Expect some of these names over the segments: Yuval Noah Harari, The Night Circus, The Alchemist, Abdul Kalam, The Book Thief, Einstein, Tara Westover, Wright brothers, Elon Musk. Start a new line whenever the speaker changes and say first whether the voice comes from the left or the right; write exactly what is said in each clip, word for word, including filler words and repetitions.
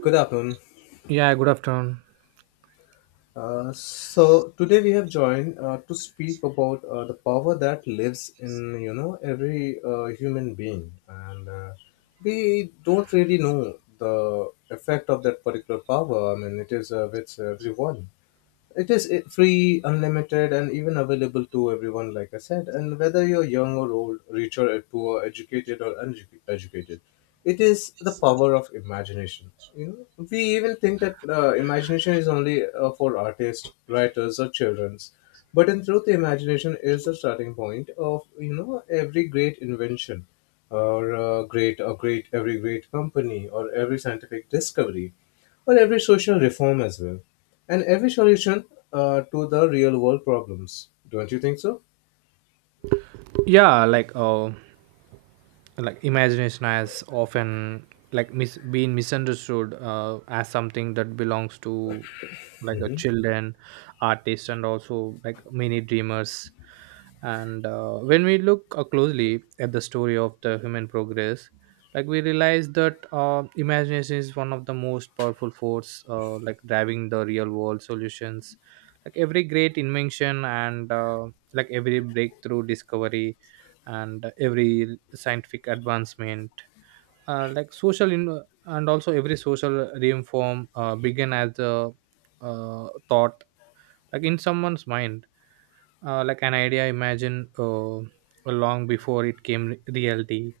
left: Good afternoon.
right: Yeah, good afternoon.
left: Uh, so today we have joined uh, to speak about uh, the power that lives in you know every uh, human being, and uh, we don't really know the effect of that particular power. I mean, it is uh, with everyone. It is i- free, unlimited, and even available to everyone, like I said, and whether you're young or old, rich or poor, educated or uneducated, it is the power of imagination. You know, we even think that uh, imagination is only uh, for artists, writers, or children's, but in truth the imagination is the starting point of you know every great invention or uh, great or great every great company, or every scientific discovery, or every social reform as well, and every solution uh, to the real world problems. Don't you think so?
right: Yeah, like uh, like imagination has often like mis- been misunderstood uh, as something that belongs to like a children, artists, and also like many dreamers. And uh, when we look uh, closely at the story of the human progress, like we realize that uh, imagination is one of the most powerful force, uh, like driving the real world solutions, like every great invention, and uh, like every breakthrough discovery and every scientific advancement. Uh, like social in- and also every social reform uh, began as a uh, thought like in someone's mind, uh, like an idea imagine, uh, long before it came re- reality.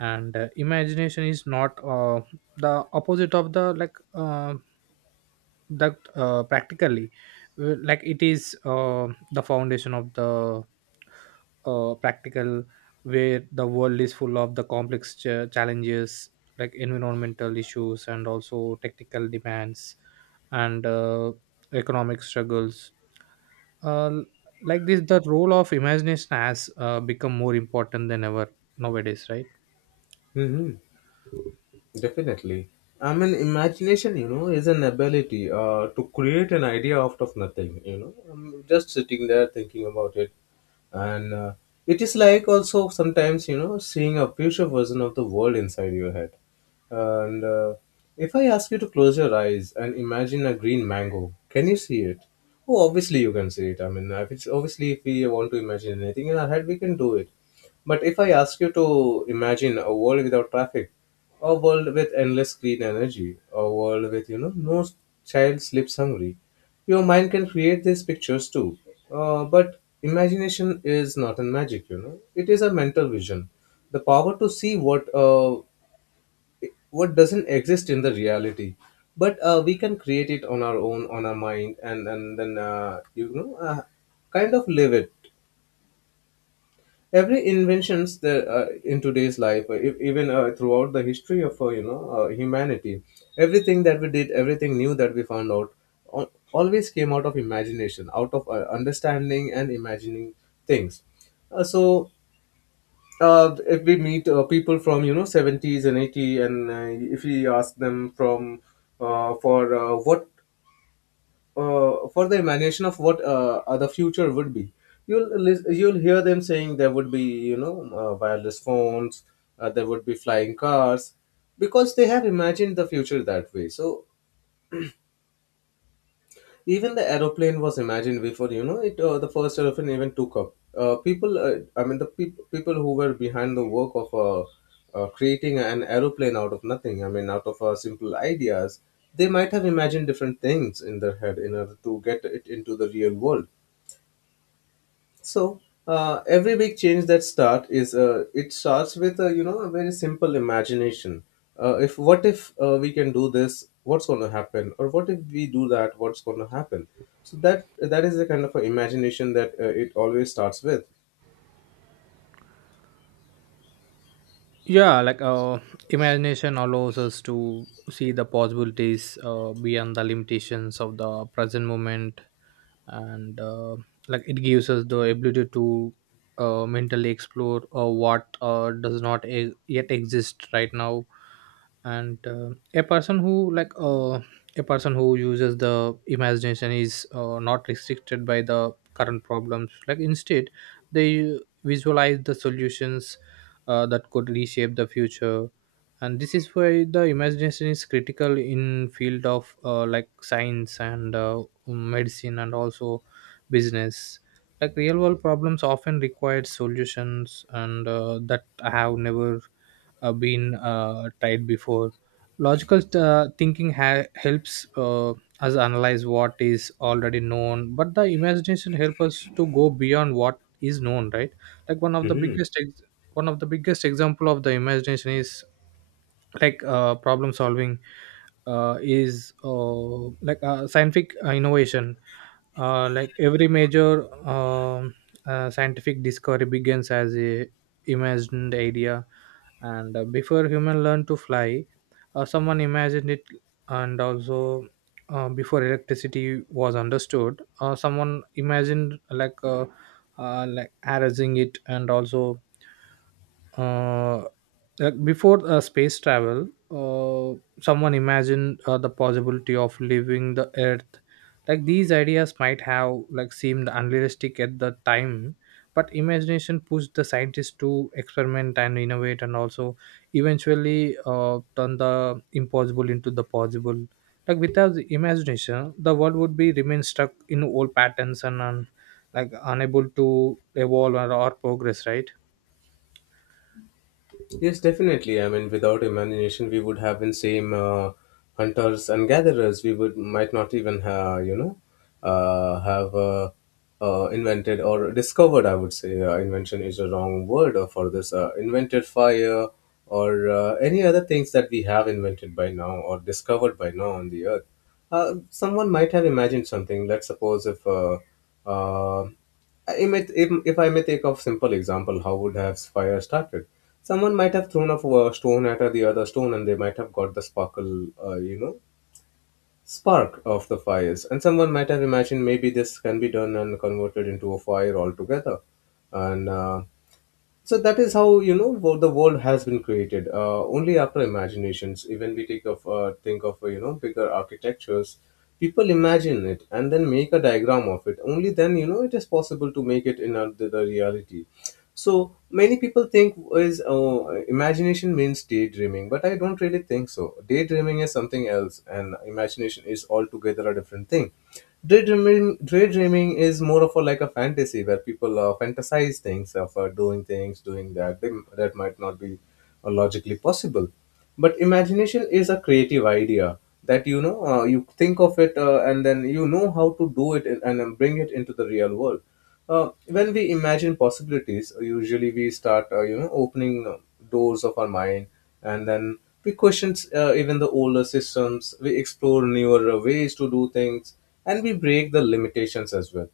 right: And uh, imagination is not uh, the opposite of the like, uh, that uh, practically, uh, like it is uh, the foundation of the uh, practical, where the world is full of the complex ch- challenges, like environmental issues and also technical demands, and uh, economic struggles. uh, like this, the role of imagination has uh, become more important than ever nowadays, right?
left: hmm Definitely. I mean, imagination, you know, is an ability uh, to create an idea out of nothing, you know. I'm just sitting there thinking about it. And uh, it is like also, sometimes, you know, seeing a future version of the world inside your head. And uh, if I ask you to close your eyes and imagine a green mango, can you see it? Oh, obviously you can see it. I mean, if it's obviously, if we want to imagine anything in our head, we can do it. But if I ask you to imagine a world without traffic, a world with endless green energy, a world with, you know, no child sleeps hungry, your mind can create these pictures too. Uh, but imagination is not a magic, you know. It is a mental vision, the power to see what uh, what doesn't exist in the reality. But uh, we can create it on our own, on our mind, and and then uh, you know uh, kind of live it. Every inventions the uh, in today's life, uh, e- even uh, throughout the history of uh, you know uh, humanity, everything that we did, everything new that we found out, al- always came out of imagination, out of uh, understanding and imagining things. Uh, so uh, if we meet uh, people from you know seventies and eighty, and uh, if we ask them from uh, for uh, what uh, for the imagination of what uh, uh, the future would be, you'll lis- you'll hear them saying there would be, you know, uh, wireless phones, uh, there would be flying cars, because they have imagined the future that way. So even the aeroplane was imagined before, you know it. Uh, the first aeroplane even took up. Uh, people, uh, I mean the peop- people who were behind the work of uh, uh, creating an aeroplane out of nothing. I mean, out of uh, simple ideas. They might have imagined different things in their head in order to get it into the real world. So uh, every big change that start is, uh, it starts with a, you know, a very simple imagination. Uh, if what if uh, we can do this, what's going to happen? Or what if we do that, what's going to happen? So that that is the kind of a imagination that uh, it always starts with.
right: Yeah, like uh, imagination allows us to see the possibilities uh, beyond the limitations of the present moment. And uh, like it gives us the ability to uh, mentally explore uh, what uh, does not e- yet exist right now. And uh, a person who like uh, a person who uses the imagination is uh, not restricted by the current problems. Like instead, they visualize the solutions uh, that could reshape the future. And this is why the imagination is critical in field of uh, like science and uh, um, medicine and also business. Like real world problems often require solutions, and uh, that have never uh, been uh, tried before. Logical uh, thinking ha- helps uh, us analyze what is already known, but the imagination helps us to go beyond what is known, right? Like one of the
left: Mhm.
right: biggest ex- one of the biggest example of the imagination is like uh, problem solving, uh, is uh, like uh, scientific uh, innovation. Uh, like every major um uh, scientific discovery begins as a imagined idea. And uh, before human learned to fly, uh, someone imagined it. And also uh, before electricity was understood, uh, someone imagined like, uh, uh, like arranging it. And also uh, like before uh, space travel, uh, someone imagined uh, the possibility of leaving the Earth. Like these ideas might have like seemed unrealistic at the time, but imagination pushed the scientists to experiment and innovate, and also eventually uh, turn the impossible into the possible. Like without the imagination, the world would be remain stuck in old patterns and un- like unable to evolve or, or progress, right?
left: Yes, definitely. I mean, without imagination, we would have been same uh, hunters and gatherers. We would might not even have, you know, uh, have uh, uh, invented or discovered. I would say uh, invention is a wrong word uh, for this. Uh, invented fire or uh, any other things that we have invented by now, or discovered by now, on the earth. Uh, someone might have imagined something. Let's suppose if. Uh, uh, I may, if, if I may take a simple example, how would have fire started? Someone might have thrown a f- a stone at the other stone, and they might have got the sparkle, uh, you know, spark of the fires. And someone might have imagined, maybe this can be done and converted into a fire altogether. And uh, so that is how, you know, wo- the world has been created. Uh, only after imaginations. Even we take of uh, think of uh, you know bigger architectures, people imagine it and then make a diagram of it. Only then, you know, it is possible to make it in a, the, the reality. So many people think is uh, imagination means daydreaming, but I don't really think so. Daydreaming is something else, and imagination is altogether a different thing. Daydreaming, daydreaming is more of a, like a fantasy, where people uh, fantasize things of uh, doing things, doing that, they, that might not be uh, logically possible, but imagination is a creative idea that, you know, uh, you think of it uh, and then you know how to do it, and, and then bring it into the real world. Uh, when we imagine possibilities, uh, usually we start, uh, you know, opening uh, doors of our mind, and then we question uh, even the older systems. We explore newer uh, ways to do things, and we break the limitations as well.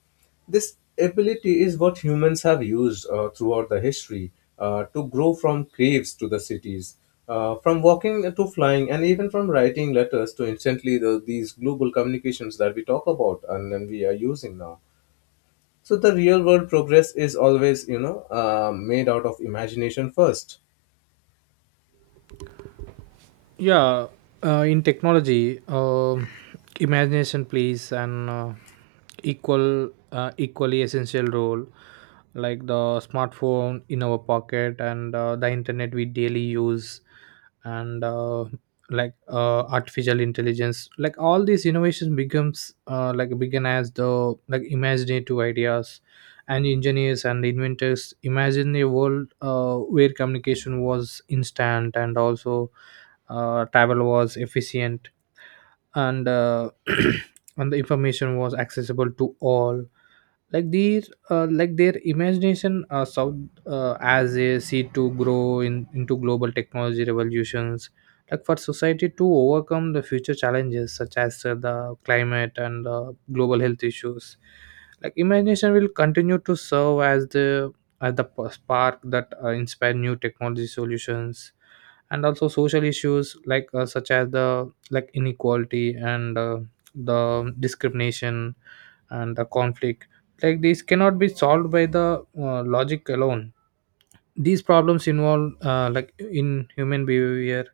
left: This ability is what humans have used uh, throughout the history uh, to grow from caves to the cities, uh, from walking to flying, and even from writing letters to instantly the, these global communications that we talk about and then we are using now. So the real world progress is always, you know, uh, made out of imagination first.
right: Yeah. Uh, in technology, um imagination plays an uh, equal uh, equally essential role, like the smartphone in our pocket, and uh, the internet we daily use, and uh, like uh, artificial intelligence. Like all these innovations becomes uh, like begin as the like imaginative ideas. And engineers and inventors imagine a world uh, where communication was instant and also uh, travel was efficient, and uh, and the information was accessible to all. like their uh, like their imagination uh, south, uh, as they see to grow in, into global technology revolutions. Like for society to overcome the future challenges such as uh, the climate and uh, global health issues, like imagination will continue to serve as the as the p- spark that uh, inspire new technology solutions. And also social issues like, uh, such as the like inequality and uh, the discrimination and the conflict, like this cannot be solved by the uh, logic alone. These problems involve uh, like in human behavior,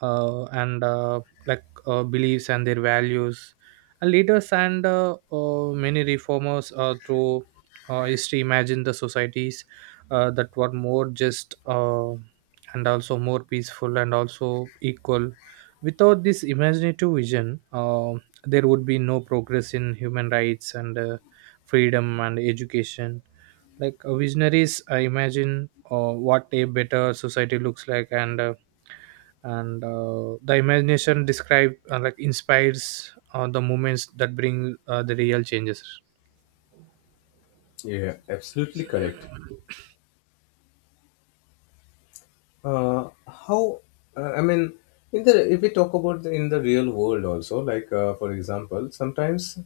right: uh, and uh, like uh, beliefs and their values. And leaders and uh, uh, many reformers uh, through uh, history imagine the societies uh, that were more just, uh, and also more peaceful and also equal. Without this imaginative vision, uh, there would be no progress in human rights and uh, freedom and education. Like uh, visionaries uh, imagine uh, what a better society looks like, and uh, and uh, the imagination describe uh, like inspires uh, the moments that bring uh, the real changes.
left: Yeah, absolutely correct. Uh, how uh, I mean In the, if we talk about the, in the real world also, like, uh, for example, sometimes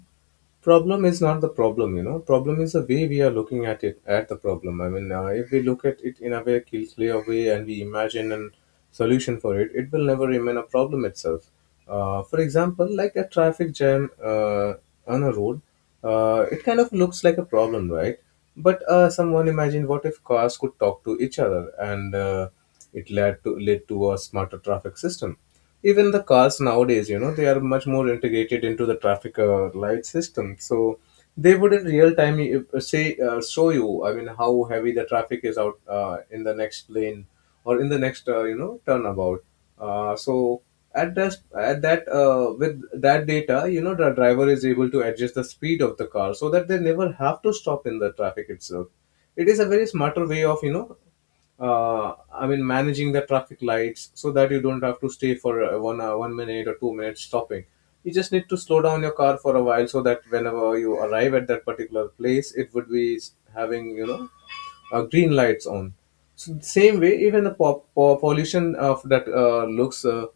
left: problem is not the problem, you know, problem is the way we are looking at it at the problem. I mean, uh, if we look at it in a very cl- clear way and we imagine a solution for it, it will never remain a problem itself. Uh, for example, like a traffic jam uh, on a road, uh, it kind of looks like a problem, right? But uh, someone imagine, what if cars could talk to each other? And uh, it led to led to a smarter traffic system. Even the cars nowadays, you know, they are much more integrated into the traffic uh, light system. So they would, in real time, uh, say uh, show you, I mean, how heavy the traffic is out uh, in the next lane, or in the next, uh, you know, turnabout. Uh, so at that at that uh, with that data, you know, the driver is able to adjust the speed of the car so that they never have to stop in the traffic itself. It is a very smarter way of, you know, uh, I mean, managing the traffic lights, so that you don't have to stay for uh, one hour, one minute, or two minutes stopping. You just need to slow down your car for a while, so that whenever you arrive at that particular place, it would be s- having, you know, uh, green lights on. So the same way, even the po- po- pollution of that uh, looks, uh,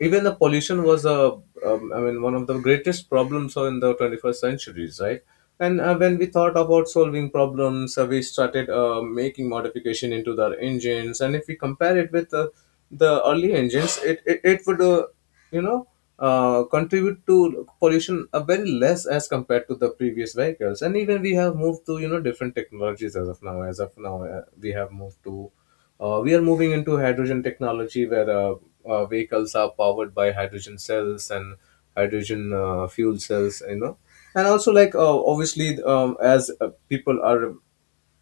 left: even the pollution was a, um, I mean, one of the greatest problems in the twenty-first centuries, right? And uh, when we thought about solving problems, uh, we started uh, making modification into the engines. And if we compare it with uh, the early engines, it it, it would, uh, you know, uh, contribute to pollution a very less as compared to the previous vehicles. And even we have moved to, you know, different technologies as of now. As of now, uh, we have moved to uh, we are moving into hydrogen technology where, uh, uh, vehicles are powered by hydrogen cells, and hydrogen uh, fuel cells, you know. And also, like, uh, obviously, um, as uh, people are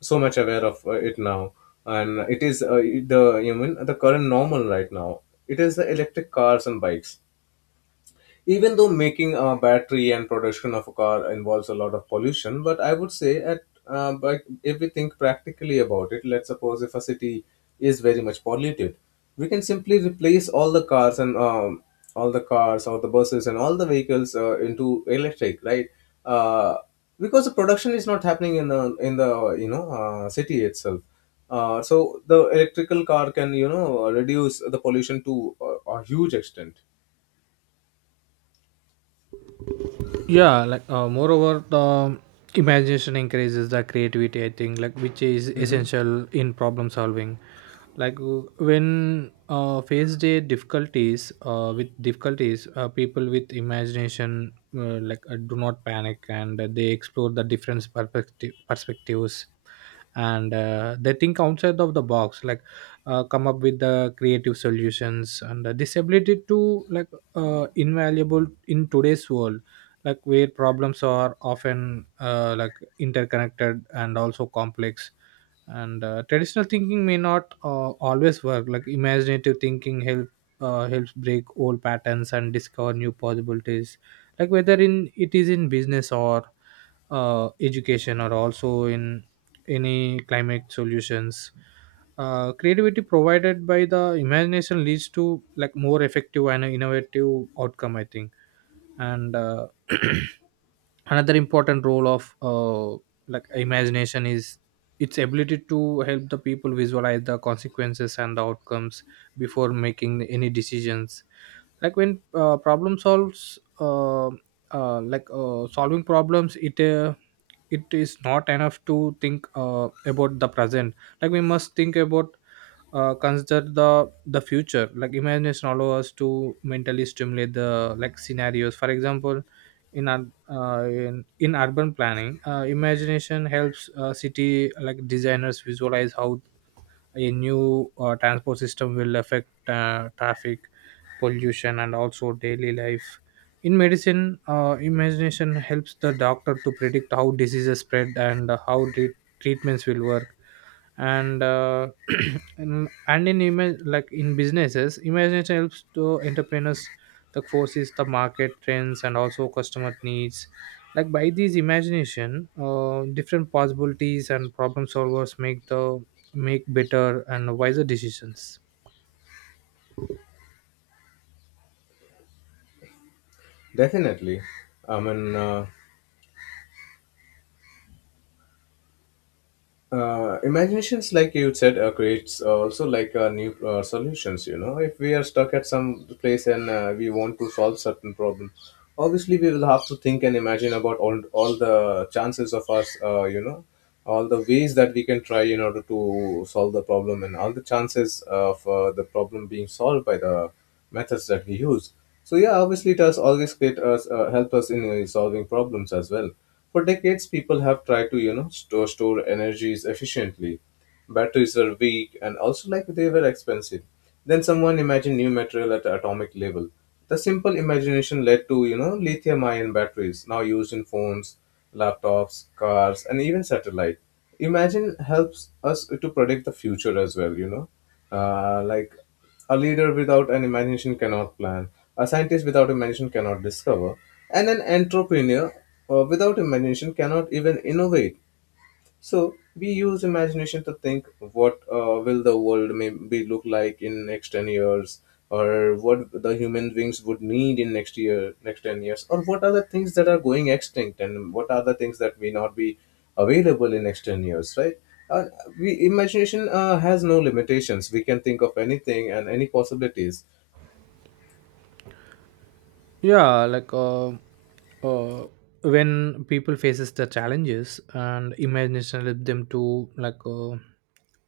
left: so much aware of uh, it now, and it is uh, the, you mean the current normal right now, it is the electric cars and bikes. Even though making a battery and production of a car involves a lot of pollution, but I would say at, uh, but if we think practically about it, let's suppose if a city is very much polluted, we can simply replace all the cars and um, all the cars, or the buses, and all the vehicles uh, into electric, right? uh, because the production is not happening in the, in the, you know, uh, city itself. Uh, so the electrical car can, you know, reduce the pollution to a, a huge extent.
right: Yeah, like uh, moreover the imagination increases the creativity, I think, like which is
left: Hmm
right: essential in problem solving. Like w- when uh, faced a difficulties uh, with difficulties, uh, people with imagination, uh, like uh, do not panic, and they explore the different perspective perspectives. And uh, they think outside of the box, like uh, come up with the creative solutions. And uh, this ability to, like, uh, invaluable in today's world, like where problems are often uh, like interconnected and also complex, and uh, traditional thinking may not uh, always work. Like imaginative thinking help uh, helps break old patterns and discover new possibilities, like whether in it is in business or uh, education or also in any climate solutions. Uh, creativity provided by the imagination leads to like more effective and innovative outcome, I think. And uh, another important role of uh, like imagination is its ability to help the people visualize the consequences and the outcomes before making any decisions. Like when uh, problem solves uh, uh, like uh, solving problems, it uh, it is not enough to think uh, about the present. Like we must think about, uh, consider the the future. Like imagination allow us to mentally stimulate the like scenarios. For example, in ur- uh, in, in urban planning, uh, imagination helps uh, city like designers visualize how a new uh, transport system will affect uh, traffic, pollution, and also daily life. In medicine, uh, imagination helps the doctor to predict how diseases spread and how treat treatments will work. And uh, and and in image like in businesses imagination helps to entrepreneurs, like forces the market trends and also customer needs. Like by these imagination, uh, different possibilities and problem solvers make the make better and wiser decisions.
left: Definitely. I mean, uh, uh, imaginations, like you said, uh, creates uh, also like uh, new uh, solutions. You know, if we are stuck at some place and uh, we want to solve certain problem, obviously we will have to think and imagine about all all the chances of us. Uh, you know, all the ways that we can try in order to solve the problem and all the chances of uh, the problem being solved by the methods that we use. So yeah, obviously it has always create us uh, help us in uh, solving problems as well. For decades, people have tried to you know store store energies efficiently. Batteries were weak and also like they were expensive. Then someone imagined new material at the atomic level. The simple imagination led to you know lithium-ion batteries now used in phones, laptops, cars, and even satellite. Imagine helps us to predict the future as well. You know, uh, like a leader without an imagination cannot plan. A scientist without imagination cannot discover. And an entrepreneur uh, without imagination cannot even innovate. So we use imagination to think what uh, will the world maybe look like in next ten years, or what the human beings would need in next year next ten years, or what are the things that are going extinct and what are the things that may not be available in next ten years, right? Uh, we imagination uh, has no limitations. We can think of anything and any possibilities.
right: Yeah, like uh, uh when people faces the challenges, and imagination help them to, like, uh,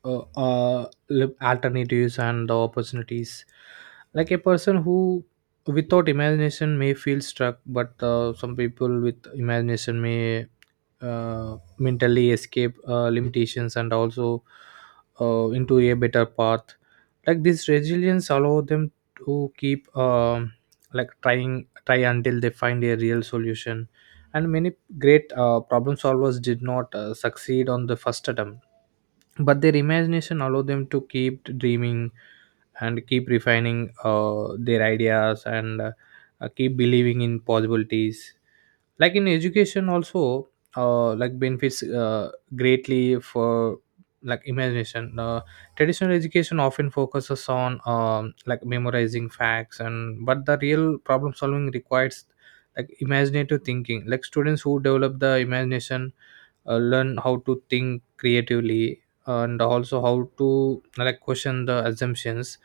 right: uh, uh look alternatives and the opportunities. Like a person who without imagination may feel stuck, but uh, some people with imagination may uh, mentally escape uh, limitations, and also uh, into a better path. Like this resilience allow them to keep um like trying, try until they find a real solution. And many great uh, problem solvers did not uh, succeed on the first attempt, but their imagination allowed them to keep dreaming and keep refining uh, their ideas, and uh, uh, keep believing in possibilities. Like in education also, uh, like benefits uh, greatly for like imagination. Uh, traditional education often focuses on um, like memorizing facts, and but the real problem solving requires like imaginative thinking. Like students who develop the imagination uh, learn how to think creatively, and also how to like question the assumptions.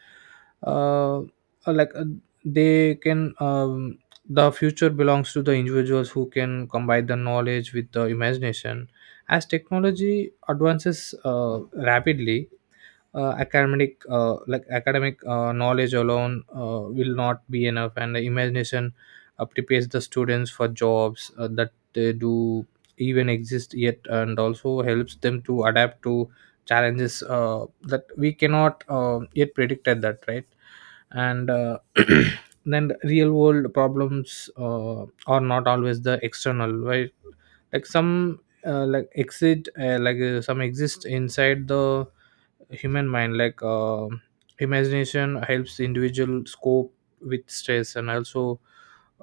right: uh, uh, like uh, they can, um, the future belongs to the individuals who can combine the knowledge with the imagination. As technology advances uh, rapidly, uh, academic uh, like academic uh, knowledge alone uh, will not be enough, and the imagination uh, prepares the students for jobs uh, that they do even exist yet, and also helps them to adapt to challenges uh, that we cannot uh, yet predict at that, right? And uh, then real world problems uh, are not always the external, right? Like some, uh, like exit uh, like uh, some exist inside the human mind. Like um imagination helps individual cope with stress, and also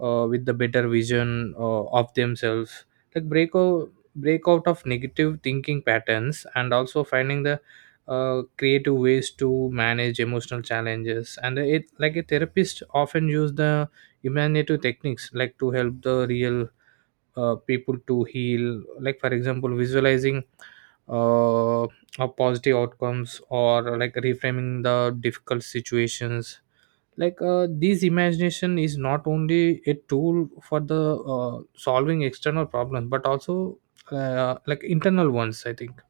right: uh, with the better vision uh, of themselves, like break out break out of negative thinking patterns, and also finding the uh, creative ways to manage emotional challenges. And it, like, a therapist often use the imaginative techniques, like to help the real uh, people to heal, like for example visualizing uh, a positive outcomes, or like reframing the difficult situations. Like uh, this imagination is not only a tool for the uh, solving external problems, but also uh, like internal ones, I think.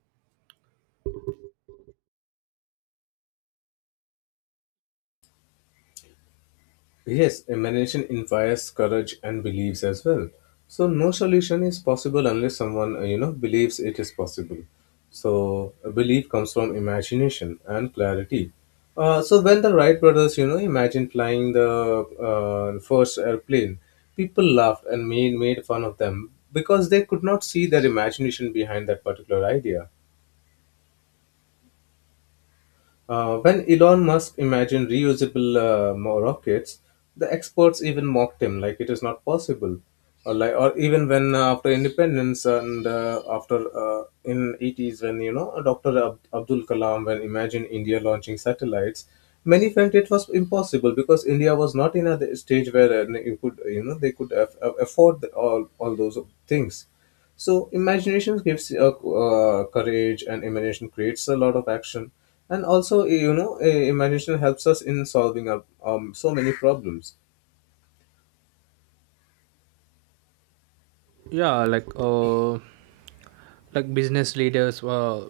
left: Yes, imagination inspires courage and beliefs as well. So no solution is possible unless someone uh, you know believes it is possible. So a belief comes from imagination and clarity. Uh, so when the Wright brothers you know imagined flying the uh, first airplane, people laughed and made made fun of them because they could not see their imagination behind that particular idea. Uh, when Elon Musk imagined reusable uh, mo- rockets, the experts even mocked him, like it is not possible. Or, like, or even when uh, after independence and uh, after uh, in eighties when you know doctor Ab- Abdul Kalam when imagined India launching satellites, many felt it was impossible because India was not in a stage where uh, you could you know they could aff- aff- afford all all those things. So imagination gives uh, uh, courage, and imagination creates a lot of action. And also, eh, you know, uh, imagination helps us in solving our, um, so many problems.
right: Yeah, like uh like business leaders uh,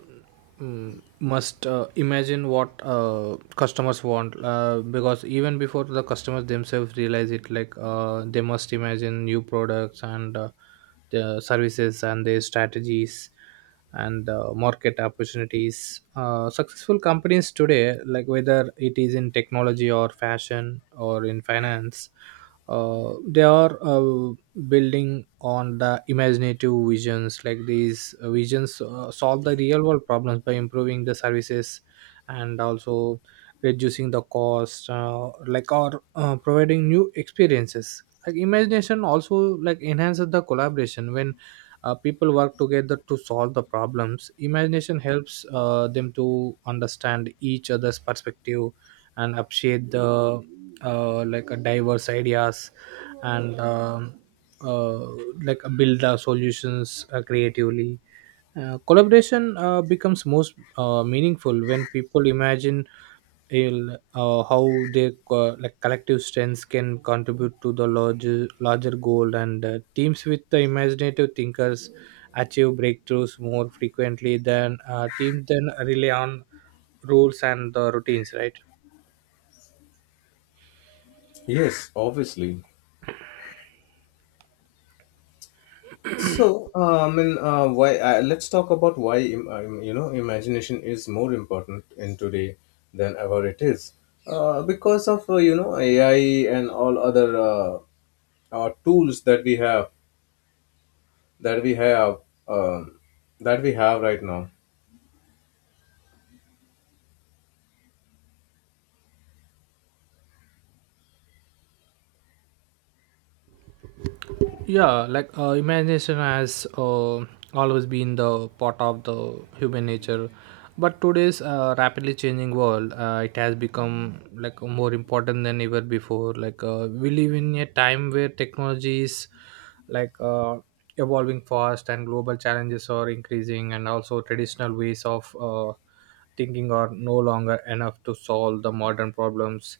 right: mm, must uh, imagine what uh, customers want, uh, because even before the customers themselves realize it. Like uh, they must imagine new products, and uh, the services and their strategies, and uh, market opportunities. Uh, successful companies today, like whether it is in technology or fashion or in finance, uh, they are uh, building on the imaginative visions. Like these uh, visions uh, solve the real world problems by improving the services, and also reducing the cost, uh, like or uh, providing new experiences. Like imagination also like enhances the collaboration. When uh, people work together to solve the problems, imagination helps uh, them to understand each other's perspective and appreciate the, uh, like, a diverse ideas, and um uh, like uh, build our solutions uh, creatively. Uh, collaboration uh, becomes most uh, meaningful when people imagine il- uh, how their co- like collective strengths can contribute to the larger larger goal, and uh, teams with the imaginative thinkers achieve breakthroughs more frequently than uh, teams then rely on rules and the routines, right.
left: Yes, obviously. So, uh, I mean, uh, why? Uh, let's talk about why im- um, you know imagination is more important in today than ever it is, uh, because of uh, you know A I and all other uh, uh, tools that we have that we have um, that we have right now.
right: Yeah, like uh, imagination has uh, always been the part of the human nature, but today's uh, rapidly changing world, uh, it has become like more important than ever before. Like uh, we live in a time where technology is like uh, evolving fast and global challenges are increasing, and also traditional ways of uh, thinking are no longer enough to solve the modern problems.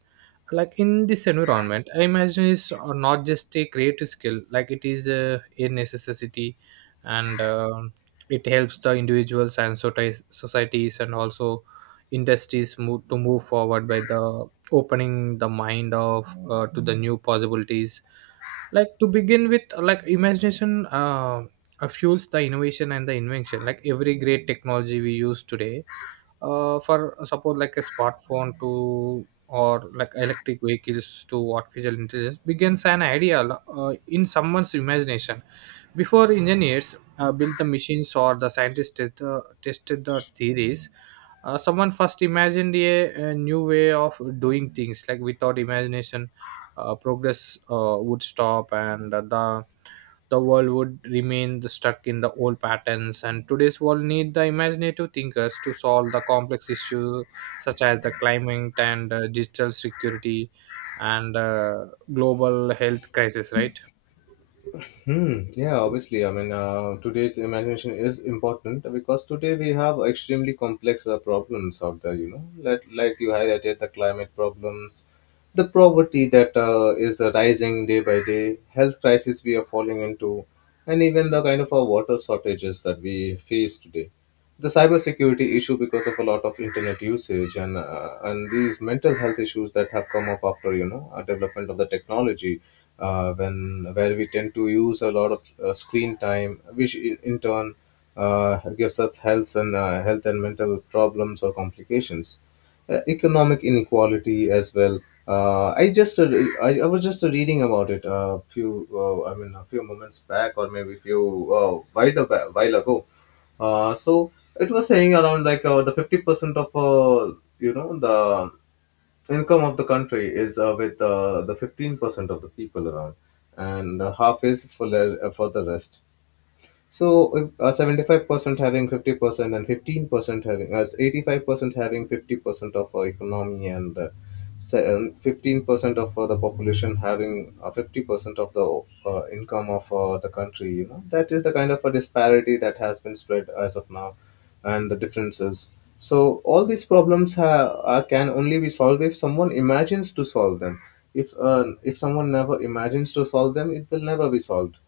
right: Like in this environment, I imagine it's uh, not just a creative skill, like it is a, a necessity. And um it helps the individuals and soci- societies and also industries move, to move forward by the opening the mind of uh, to the new possibilities. Like to begin with, like imagination uh, uh, fuels the innovation and the invention. Like every great technology we use today, uh, for uh, suppose, like a smartphone to, or like electric vehicles to artificial intelligence, begins an idea uh, in someone's imagination. Before engineers uh, built the machines or the scientists did, uh, tested the theories, uh, someone first imagined a, a new way of doing things. Like without imagination, uh, progress uh, would stop, and the the world would remain the- stuck in the old patterns. And today's world need the imaginative thinkers to solve the complex issues such as the climate and uh, digital security and uh, global health crisis, right.
left: Hmm. Yeah, obviously. I mean, uh, today's imagination is important because today we have extremely complex uh, problems out there. You know, like like you highlighted the climate problems, the poverty that uh, is uh, rising day by day, health crisis we are falling into, and even the kind of uh, water shortages that we face today, the cybersecurity issue because of a lot of internet usage, and uh, and these mental health issues that have come up after you know a development of the technology, uh, when where we tend to use a lot of uh, screen time, which in, in turn uh, gives us health and uh, health and mental problems or complications, uh, economic inequality as well. Uh, I just uh, I, I was just reading about it a few uh, I mean a few moments back, or maybe few uh, while a ba- while ago. Uh, so it was saying around like uh, the fifty percent of uh, you know the income of the country is uh, with uh, the fifteen percent of the people around, and uh, half is for, le- uh, for the rest. So if, uh, seventy-five percent having fifty percent and fifteen percent having as eighty-five percent having fifty percent of our economy and uh, se- and fifteen percent of uh, the population having uh, fifty percent of the uh, income of uh, the country, you know, that is the kind of a disparity that has been spread as of now, and the differences. So all these problems ha- are can only be solved if someone imagines to solve them. If uh, if someone never imagines to solve them, it will never be solved.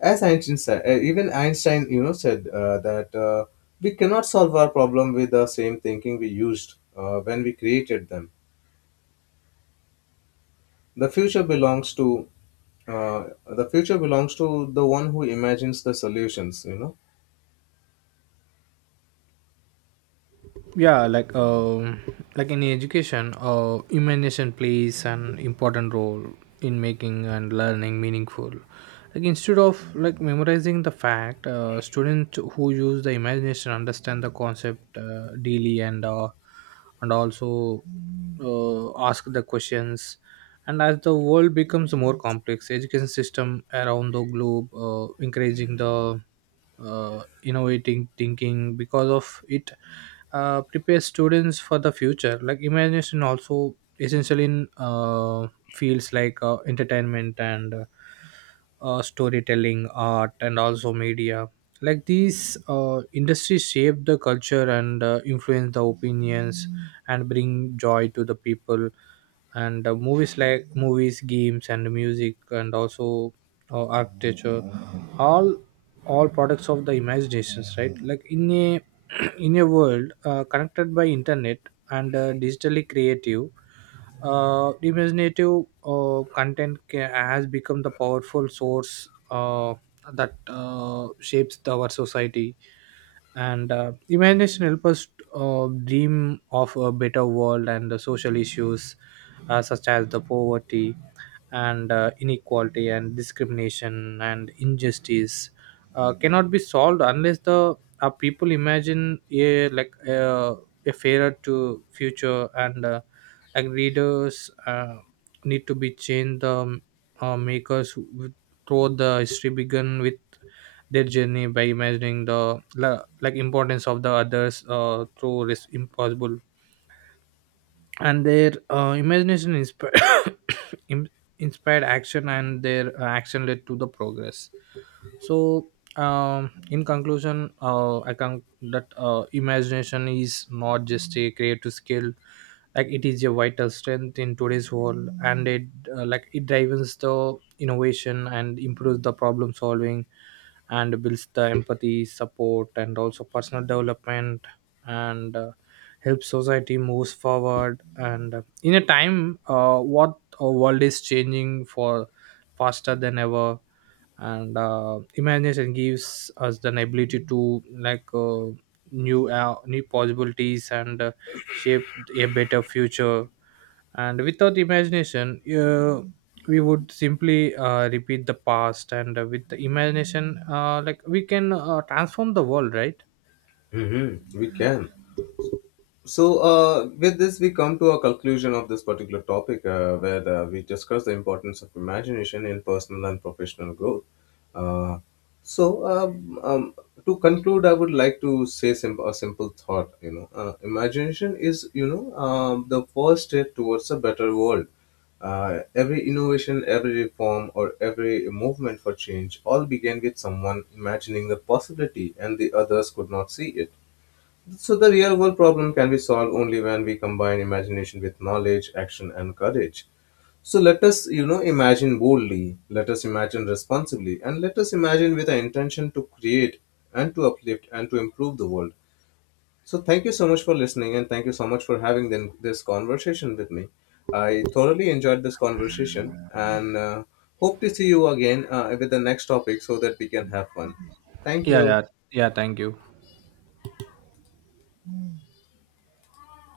left: As Einstein said, uh, even Einstein you know said uh, that uh, we cannot solve our problem with the same thinking we used uh, when we created them. the future belongs to uh, the future belongs to the one who imagines the solutions, you know.
right: Yeah like um like in education, uh, imagination plays an important role in making and learning meaningful. Like instead of like memorizing the fact, uh, students who use the imagination understand the concept uh, daily and uh, and also uh, ask the questions. And as the world becomes more complex, education system around the globe uh, encouraging the uh, innovating thinking because of it uh, prepares students for the future. Like imagination also essentially, in uh, fields like uh, entertainment and uh, uh, storytelling art and also media. Like these uh, industries shape the culture and uh, influence the opinions and bring joy to the people. And uh, movies like movies, games and music, and also uh, architecture, all all products of the imaginations, right. Like in a in a world uh, connected by internet and uh, digitally creative, uh, imaginative uh, content ca- has become the powerful source uh, that uh, shapes the- our society. And uh, imagination helps us uh, dream of a better world, and the social issues uh, such as the poverty and uh, inequality and discrimination and injustice uh, cannot be solved unless the uh, people imagine a like a, a fairer to future, and uh, like readers uh, need to be changed the um, uh, makers who- throughout the history began with their journey by imagining the la- like importance of the others uh, through this impossible. And their uh, imagination inspired im- inspired action, and their uh, action led to the progress. So um, in conclusion, uh, I can that uh, imagination is not just a creative skill, like it is a vital strength in today's world. And it uh, like it drives the innovation and improves the problem solving and builds the empathy support and also personal development. And uh, help society moves forward. And uh, in a time uh, what our world is changing for faster than ever, and uh, imagination gives us the ability to like uh, new uh, new possibilities and uh, shape a better future. And without imagination, uh, we would simply uh, repeat the past, and uh, with the imagination, uh, like we can uh, transform the world, right.
left: Hmm, we can. So, uh, with this, we come to a conclusion of this particular topic uh, where uh, we discuss the importance of imagination in personal and professional growth. Uh, so, um, um, to conclude, I would like to say sim- a simple thought. You know, uh, imagination is you know um, the first step towards a better world. Uh, every innovation, every reform, or every movement for change all began with someone imagining the possibility, and the others could not see it. So the real world problem can be solved only when we combine imagination with knowledge, action and courage. So let us, you know, imagine boldly, let us imagine responsibly, and let us imagine with an intention to create and to uplift and to improve the world. So thank you so much for listening, and thank you so much for having then this conversation with me. I thoroughly enjoyed this conversation, and uh, hope to see you again uh, with the next topic so that we can have fun. Thank
right: yeah
left: you.
right: yeah yeah thank you.